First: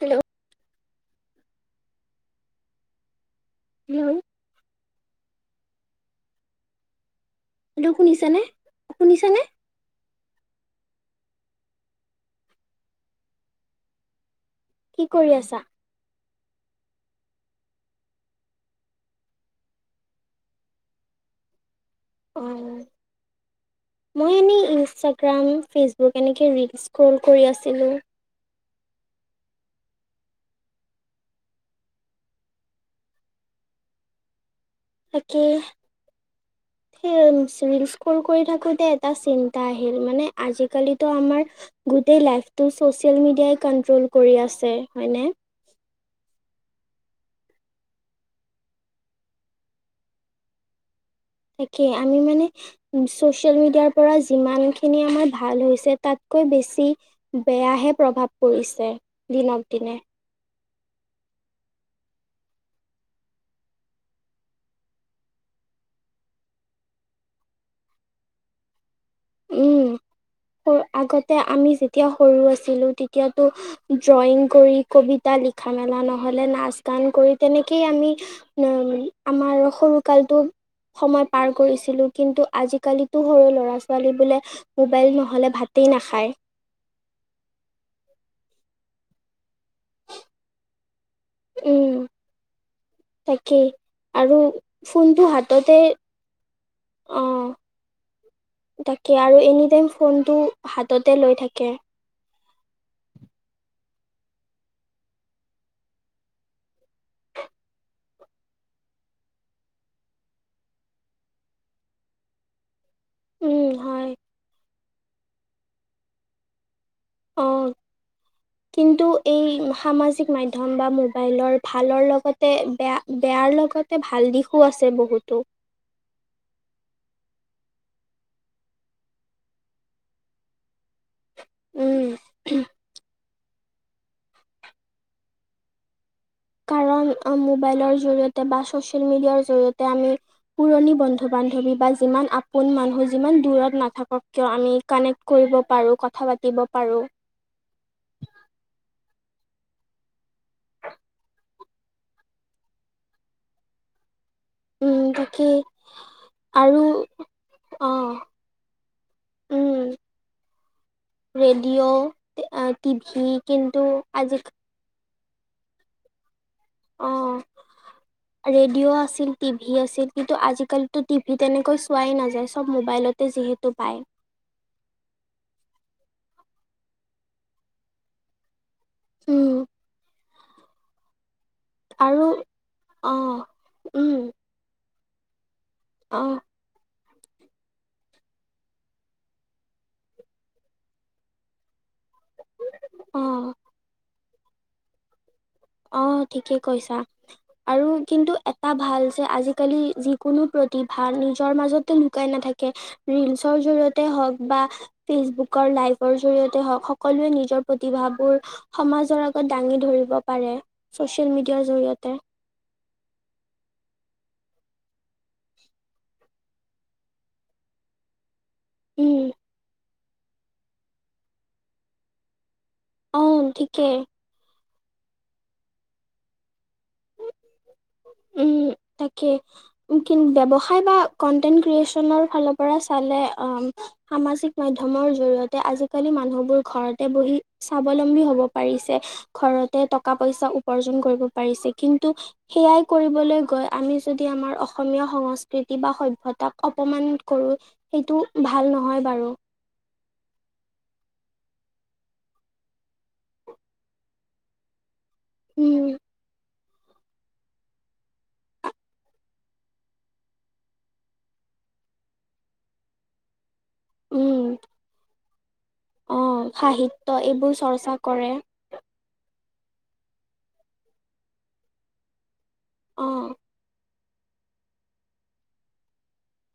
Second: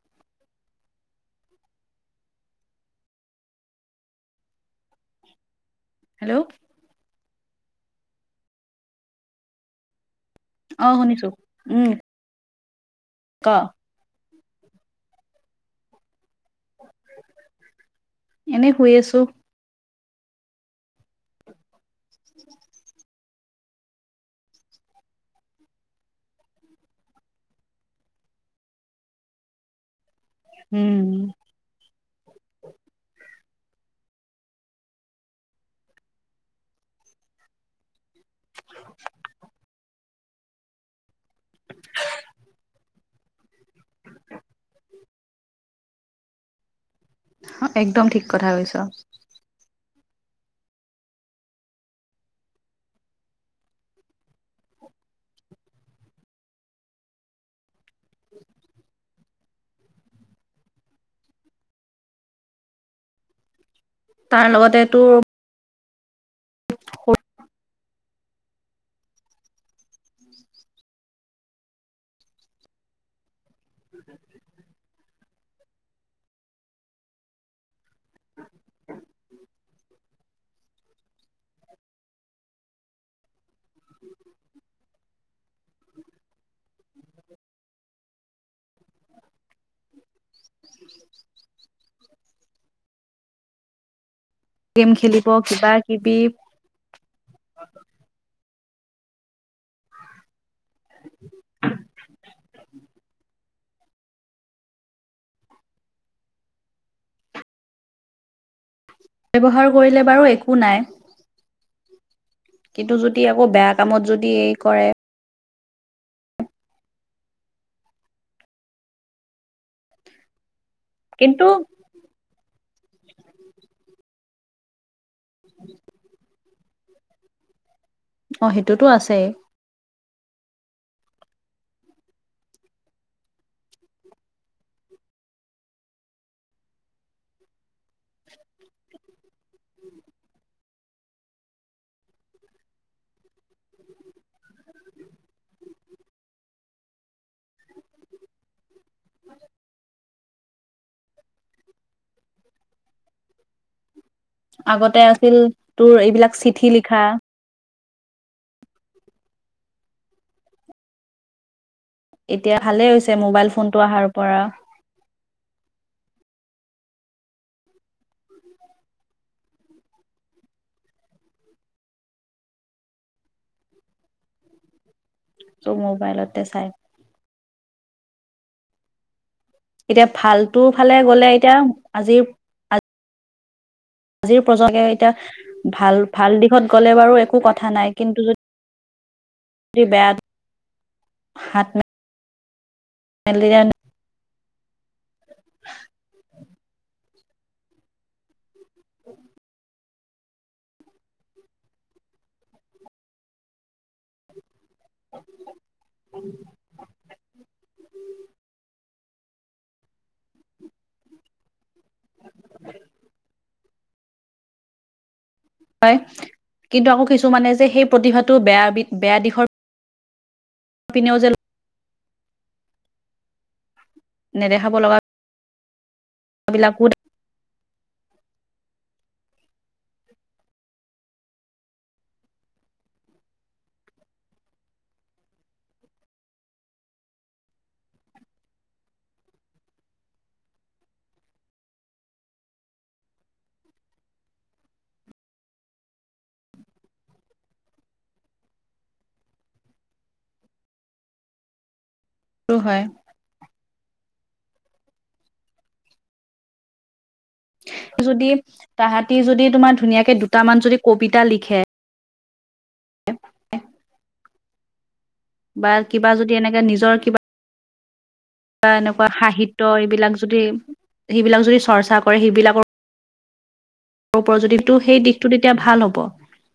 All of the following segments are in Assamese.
হেল্ল'। হন হেল্ল' হেল্ল' শুনিছানে শুনিছানে অ শুনিছো উম ক কি কৰি আছা এনে শুই আছো অহ ', মই এনেই ইনষ্টাগ্ৰাম ফেচবুক এনেকে স্ক্ৰল কৰি আছিলোঁ উম অকে স্ক্ৰল কৰি থাকোতে এটা চিন্তা আহিল মানে আজিকালিতো আমাৰ গোট লাইফটো চচিয়েয় মিডিয়াই কন্ট্ৰল কৰি আছে হয়নে একদম ঠিক কথা কৈছ তাকে আমি মানে ছচিয়েল মিডিয়াৰ পৰা যিমান খিনি আমাৰ ভাল হৈছে তাত কৈ বেছি বেয়াহে প্ৰভাৱ পৰিছে দিনক দিনে তাৰ লগতেটো স উম, আগতে আমি যেতিয়া সৰু আছিলো তেতিয়াতো ড্ৰয়িং কৰি কবিতা লিখা মেলা নহ'লে নাচ গান কৰি তেনেকেই আমি আমাৰ সৰুকালটো সময় পাৰ কৰিছিলো কিন্তু আজিকালিতো সৰু ল'ৰা ছোৱালী ছোৱালী বোলে মোবাইল নহলে ভাতেই নাখায় উম তাকেই আৰু গেম ফোনটো খেলিব কিবা হাততে কিবি অ তাকে আৰু এনি টাইম ফোনটো হাততে লৈ থাকে ব্যৱহাৰ কৰিলে বাৰু একো নাই কিন্তু যদি আকৌ উম বেয়া কামত হয় যদি এই কৰে অ কিন্তু এই সামাজিক মাধ্যম মাধ্যম বা কিন্তু মোবাইলৰ ভালৰ লগতে বেয়া বেয়াৰ লগতে ভাল দিশো আছে বহুত [unintelligible] অ সেইটোতো আছেই উম কাৰণ মোবাইলৰ জৰিয়তে বা ছচিয়েল মিডিয়াৰ জৰিয়তে আমি পুৰণি বন্ধু বান্ধৱী বা যিমান আপোন মানুহ যিমান দূৰত নাথাকক কিয় আমি কানেক্ট কৰি কব পাৰো কথা পাতিব পাৰো হয় উম আগতে আছিল তাকেই তোৰ এইবিলাক চিঠি লিখা অ উম ডিডিঅ' এতিয়া ভালে হৈছে টিভি মোবাইল ফোনটো কিন্তু অহাৰ আজি পৰা অ ৰেডিঅ' আছিল টিভি আছিল কিন্তু আজিকালি টিভি তেনেকৈ চোৱাই নাযায় চব মোবাইল যিহেতু পায় ত' মোবাইলতে চাই। উম এতিয়া ভাল টো ফালে গ'লে এতিয়া আজিৰ আৰু অ উম আজিৰ প্ৰজকে এতিয়া ভাল অ ভাল দিশত গ'লে বাৰু একো কথা নাই কিন্তু যদি ম বেয়া হাত ন অ অ ঠিকে কৈছা আৰু কিন্তু এটা ভাল যে আজিকালি। যিকোনো প্ৰতিভা নিজৰ মাজতে লুকাই নাথাকে। ৰিলচৰ জৰি়য়তে হওক বা ফেচবুকৰ লাইভৰ জৰিয়তে হওঁক সকলোৱে নিজৰ প্ৰতিভাবোৰ সমাজ নিজৰ আগত দাঙি ধৰিব। পাৰে চচিয়েল মিডিয়াৰ জৰিয়তে। হয় কিন্তু আকৌ কিছুমানে যে সেই প্ৰতিভাটো বেয়া উম বেয়া দিশৰ নিউজেল অ' ঠিকে। নেদেখাব লগা বিলাকো। উম'। উম, তাকে ব্যৱসায় বা কনট্ৰেন ক্ৰিয়েচনৰ ফালৰ পৰা চালে অ'। সামাজিক মাধ্যমৰ জৰিয়তে আজিকালি মানুহবোৰ ঘৰতে বহি স্বাৱলম্বী হ'ব পাৰে। চাব পাৰিছে, ঘৰতে টকা, পইচা উপাৰ্জন কৰিব পাৰিছে। কিন্তু সেয়াই কৰিবলৈ গৈ আমি যদি আমাৰ অসমীয়া সংস্কৃতি বা সভ্যতাক অপমান কৰো সেইটো ভাল নহয় বাৰু সিটো হয়। উম। যদি তাহাঁতি যদি তোমাৰ ধুনীয়াকে দুটামান যদি কবিতা লিখে। উ-উ। উম। কিবা অ' যদি সাহিত্য এইবোৰ চৰ্চা কৰে। বা এনেকুৱা সাহিত্য এইবিলাক যদি সেইবিলাক যদি চৰ্চা কৰে সেইবিলাকৰ অ ও যদি দিশটো সেই দিশটো তেতিয়া ভাল হ'ব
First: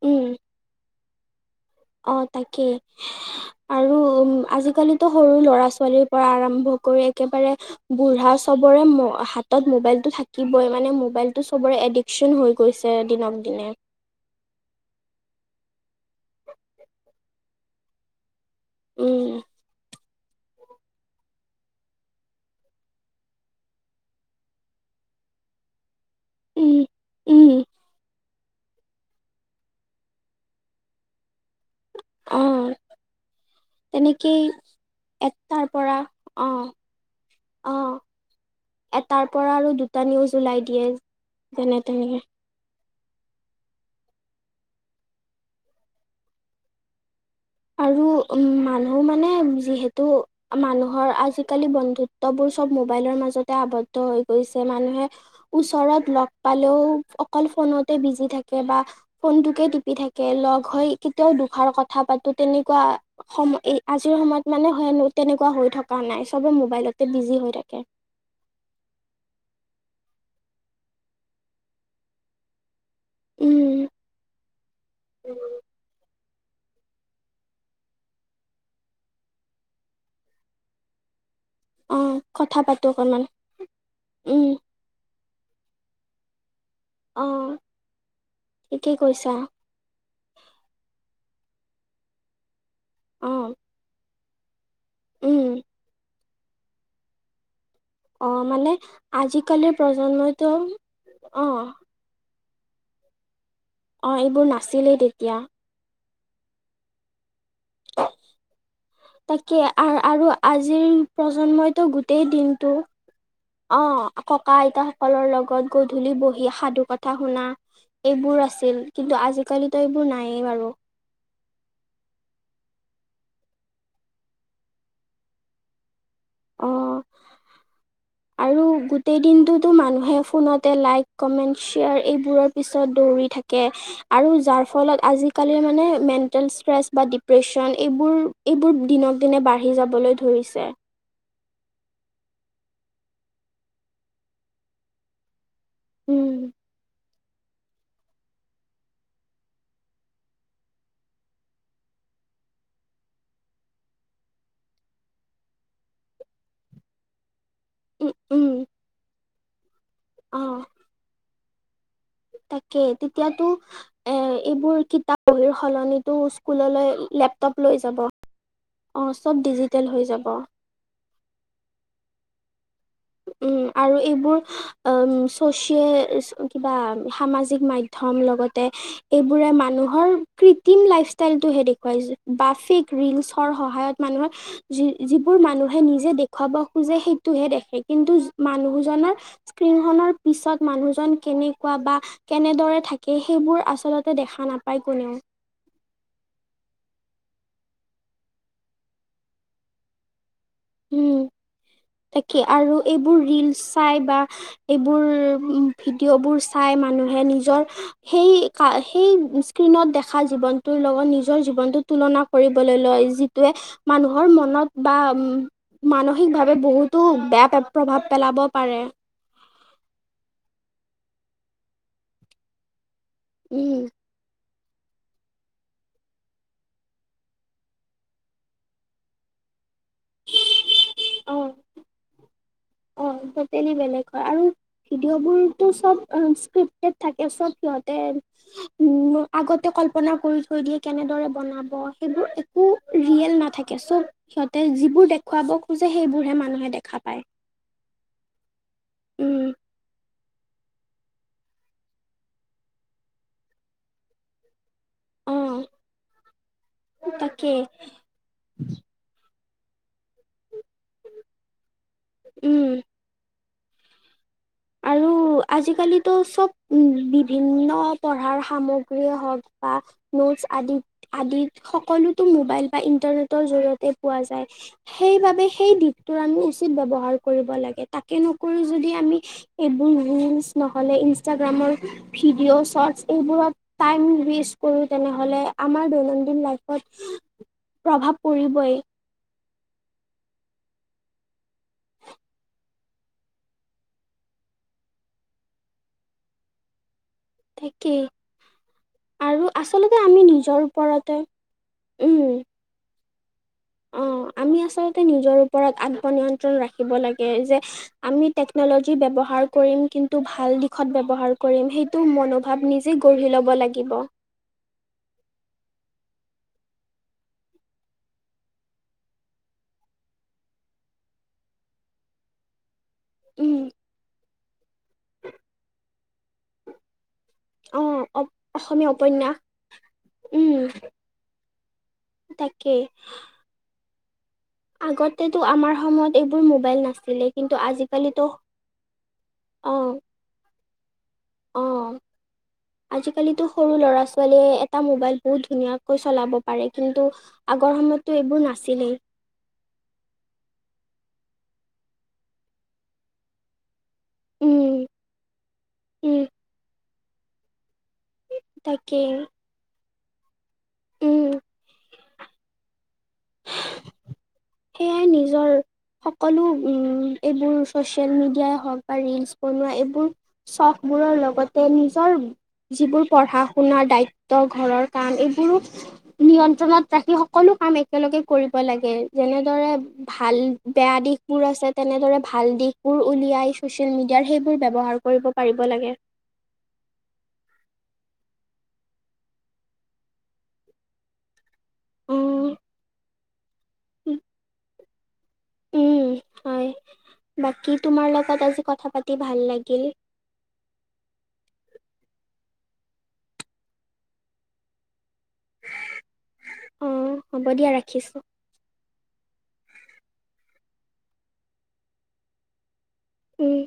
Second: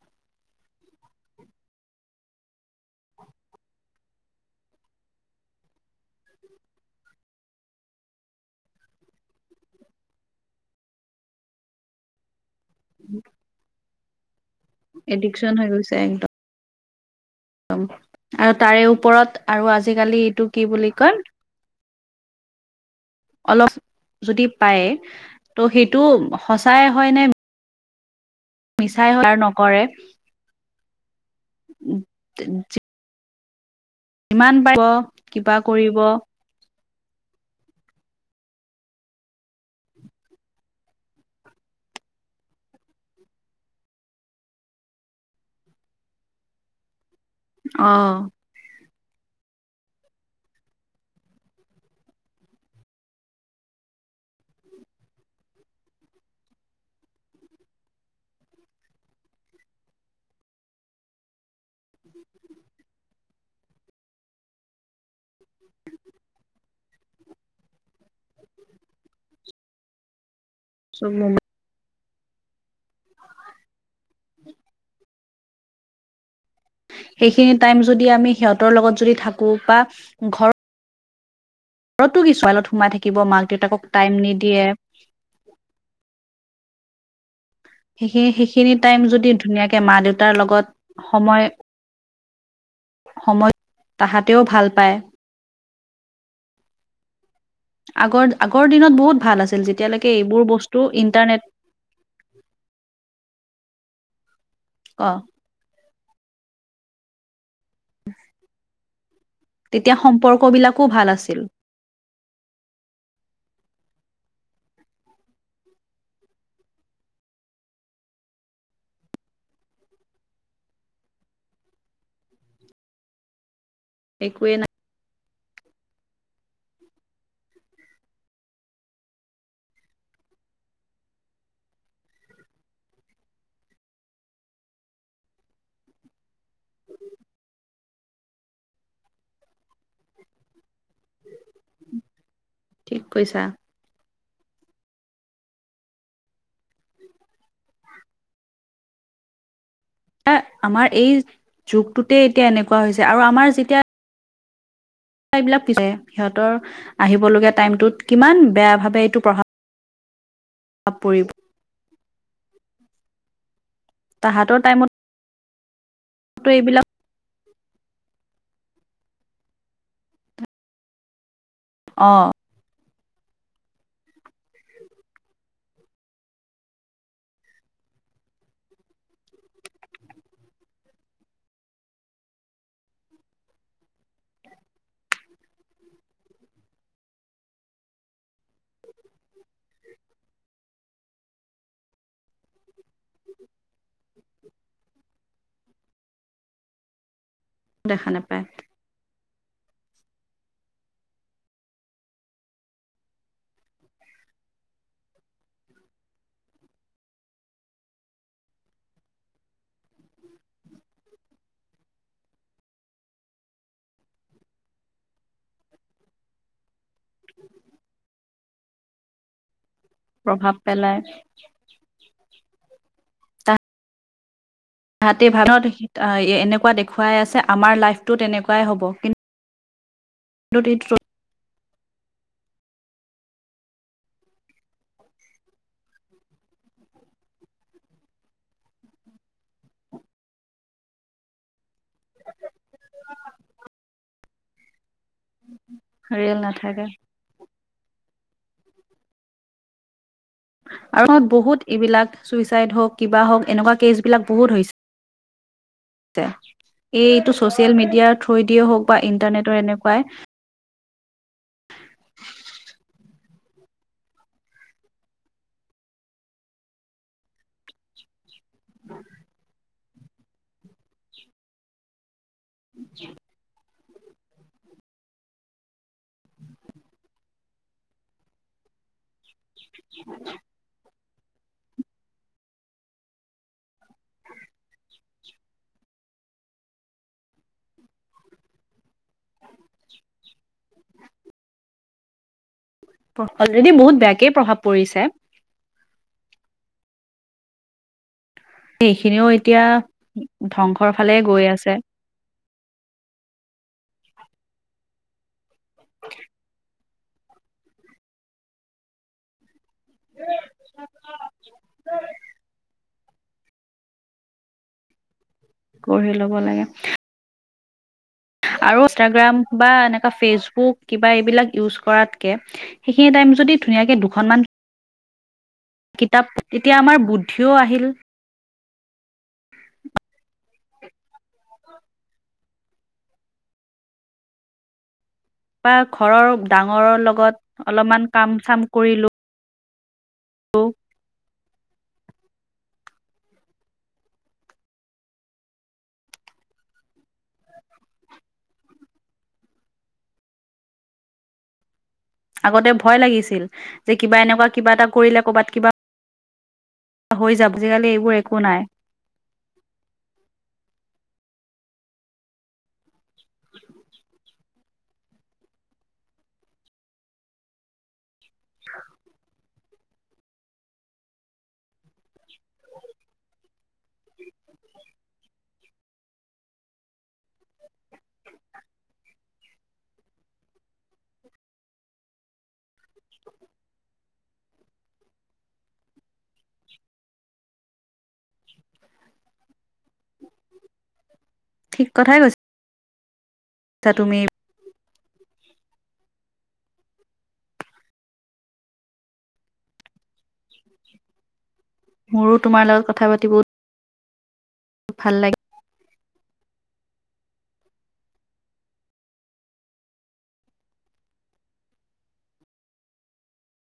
উম অ তাকেই আৰু উ আজিকালিতো সৰু ল'ৰা ছোৱালীৰ পৰা আৰম্ভ একেবাৰে বুঢ়া চবৰে হাতত মোবাইলটো থাকিবই মানে মোবাইলটো চবৰে এডিকশ্যন হৈ গৈছে দিনক দিনে। এডিকশচন হৈ গৈছে একদম। আৰু তাৰে ওপৰত উম আৰু আজিকালি এইটো কি বুলি কয় অলপ যদি পায় ত' সেইটো সচাই উম হয় নে [unintelligible] মিছাই সাৰ নকৰে অ তেনেকেই পাৰিব কিবা এটাৰ পৰা কৰিব আহ আহ। এটাৰ পৰা আৰু দুটা নিউজ ওলাই দিয়ে যেনে তেনেকে। আৰু উম মানুহ মানুহ মানে যিহেতু মানুহৰ আজিকালি বন্ধুত্ববোৰ চব মোবাইলৰ মাজতে আৱদ্ধ। হৈ গৈছে মানুহে ওচৰত লগ পালেও অকল ফোনতে বিজি থাকে বা ফোনটোকে টিপি থাকে লগ হৈ কেতিয়াও দুখৰ কথা পাতো তেনেকুৱা সময় আজিৰ সময়ত মানে সে তেনেকুৱা হৈ থকা নাই চবে মোবাইলতে বিজি হৈ থাকে। [unintelligible] [unintelligible] উম সেইখিনি টাইম যদি আমি সিহঁতৰ লগত যদি থাকো বা ঘৰ অ ঘৰতো কি কথা ছোৱালত পাতো সোমাই থাকিব। অকণমান মাক দেউতাকক টাইম উম নিদিয়ে। অ' সে সেই সেইখিনি ঠিকেই টাইম যদি কৈছা ধুনীয়াকে মা দেউতাৰ লগত সময় অ সময় তাহা তেওঁ ভাল পায়। উম অ আগৰ আগৰ মানে দিনত বহুত ভাল আছিল। আজিকালিৰ যেতিয়ালৈকে এইবোৰ প্ৰজন্মইতো বস্তু অ ইন্টাৰনেট অ', এইবোৰ নাছিলেই অ তেতিয়া। [inaudible] তাকে তেতিয়া আৰু আৰু সম্পৰ্ক বিলাকো আজিৰ ভাল আছিল প্ৰজন্মইতো গোটেই দিনটো অ' ককা আইতা সকলৰ লগত গধূলি বহি সাধু কথা শুনা এইবোৰ আছিল। কিন্তু আজিকালিতো এইবোৰ নায়েই বাৰু একোৱেই নাই। অ' আৰু গোটেই দিনটোতো মানুহে ফোনতে লাইক কমেন্ট শ্বেয়াৰ এইবোৰৰ পিছত দৌৰি থাকে। [unintelligible] ফলতজাল মান মেল [unintelligible] ডিপ্ৰ বোৰ দিনক দিনে বাঢ়ি যাবলৈ ধৰিছে। ঠিক কৈছা। উম। এয়ে আমাৰ এই যুগটোতে এতিয়া এনেকুৱা হৈছে আৰু আমাৰ যেতিয়া এইবিলাক সিহঁতৰ আহিব লগগীয়া টাইমতত উম উম কিমান বেয়া ভাৱে এইটো পঢা অ পাপ পৰিব তাকে, তেতিয়াটো তাহাঁতৰ এইবোৰ টাইমতো কিতাপ বহী সলনি এইবিলাক স্কুললৈ লেপ [unintelligible] লৈ যাব অ চব ডিজিটেল হৈ যাব। অ, উম আৰু এইবোৰ উ চচিয়েল কিবা সামাজিক মাধয় ধ্যম লগতে এইবোৰে মানুহৰ কৃত্ৰিম লাইফ ষ্টাইলটো হে দেখুৱাই বা ফেক ৰিলচৰ সহায়ত মানুহৰ যি যিবোৰ মানুহে নিজে দেখুৱাব খোজে সেইটোহে দেখে। কিন্তু মানুহজনৰ স্ক্ৰীনখনৰ পিছত মানুহজন কেনেকুৱা বা কেনেদৰে থাকে, সেইবোৰ আচলতে দেখা নাপায় কোনেও। দেখা নেপায়। উম। তাকে আৰু এইবোৰ ৰিলচ চাই বা এইবোৰ ভিডিঅ' বোৰ চাই মানুহে নিজৰ সেই কা সেই স্ক্ৰীণত দেখা জীৱনটোৰ লগত নিজৰ জীৱনটোত তুলনা কৰিবলৈ লয় যিটোৱে মানুহৰ মনত বা উম, মানসিক ভাৱ এ বহুতো বেয়া প্ৰভাৱ পেলাব পাৰে। প্ৰভাৱ পেলায়। উম, তাহাতে [unintelligible] এনেকুৱা দেখুৱাই আছে আমাৰ লাইফটো তেনেকুৱাই হ'ব কিন [inaudible] [unintelligible] অ', অ, টটেলি বেলেগ হয় আৰু ভিডিঅ বোৰতো চব অহ ইস্কৃপ্তেত থাকে চব সিহতে উম, আগতে কল্পনা কৰি থৈ দিয়ে কেনেদৰে বনাব সেইবোৰ একো ৰিয়েল নাথাকে চব সিহঁতে যিবোৰ দেখুৱাব খোজে সেইবোৰহে ৰিয়েল মানুহে নাথাকে দেখা পায়। উম [unintelligible] বহুত এইবিলাক চুইচাইড হওঁক কিবা হওঁক এনেকুৱা কেচবিলাক বহুত হৈছে। অ', তে এই -এইটো তাকেই ছচিয়েল মিডিয়াৰ থ্ৰই দিয়ে হওক বা ইণ্টাৰনেটৰ এনেকুৱাই উম, আৰু আজিকালিতো চব উম, বিভিন্ন পঢ়াৰ সামগ্ৰীয়ে হওক বা নোটচ আদিত-আদিত সকলোত টো মোবাইল বা ইণ্টাৰনেটৰ জৰিয়ত তে পোৱা যায় সেইবাবে সেই দিশটোৰ আমি উচিত ব্যৱহাৰ কৰিব লাগে তাকে নকৰি যদ [unintelligible] ইনষ্টাগ্ৰামৰ ভিডিঅ' শ্বটছ এইবোৰত টাইম ৱেষ্ট কৰোঁ তেনেহ'লে আমাৰ দৈনন্দ লাইভত প্ৰভাৱ পৰিবই [inaudible] অলৰেডি বহুত বেয়াকেই প্ৰভাৱ পৰিছে। তাকেই। সেইখিনিও আৰু এতিয়া আচলতে আমি নিজৰ ধ্বংসৰ ফালে ওপৰতে গৈ আছে উম অ'। আমি আচল্ততে নিজৰ ওপৰত আত্মনিয়ন্ত্ৰণ ৰাখিব লাগে যে আমি টেকন'লজি ব্যৱহাৰ কৰিম কিন্তু ভাল দিশত ব্যৱহাৰ কৰিম সেইটো মনোভাৱ নিজ গঢ়ি ল'ব লাগিব। গঢ়ি ল'ব লাগে। আৰু ইনষ্টাগ্ৰাম বা এনেকুৱা ফেচবুক কিবা এইবিলাক ইউজ কৰাতকে সেইখিনি টাইম যদি উম ধুনীয়াকৈ দুখনমান কিতাপ তেতিয়া আমাৰ বুদ্ধিও অ আহিল। অসমীয়া উপন্যাস উম। তাকেই। আগতেতো বা আমাৰ সময়ত ঘৰৰ এইবোৰ মোবাইল ডাঙৰৰ নাছিলে লগত কিন্তু অলপমান আজিকালিতো কাম অ'। অ'। অ'। আজিকালিতো সৰু ল'ৰা ছোৱালীয়ে এটা মোবাইল বহুত ধুনীয়াকৈ চলাব পাৰে কিন্তু আগৰ সময় টো এইবোৰ নাছিলেই। আগতে ভয় লাগিছিল যে কিবা এনেকুৱা কিবা উম এটা কৰিলে কৰ'বাত কিবা উম হৈ যাবজিকালি এইবোৰ একো নাই। তাকেই উম সেয়াই নিজৰ সকলো উ এইবোৰ চচিয়েল মিডিয়াই হওঁক বা ৰিলচ বনোৱা এইবোৰ চফ বোৰৰ লগতে নিজৰ যিবোৰ পঢ়া শুনাৰ দায়িত্ব ঘৰৰ কাম এইবোৰো নিয়ন্ত্ৰণত ৰাখি সকলো কাম একেলগে কৰিব লাগে। যেনেদৰে ভাল বেয়া দিশবোৰ আছে তেনেদৰে ভাল দিশবোৰ উলিয়াই চচিয়েল মিডিয়া সেইবোৰ ব্যৱহাৰ কৰিব পাৰিব লাগে। ঠিক কথাই কৈছ উম অহ তুমি উম হয়। বাকী তোমাৰ লগত আজি কথা পাতি ভাল লাগিল। মোৰো তোমাৰ লগত কথা পাতি ভাল লাগে অ', হ'ব দিয়া ৰাখিছো। উম।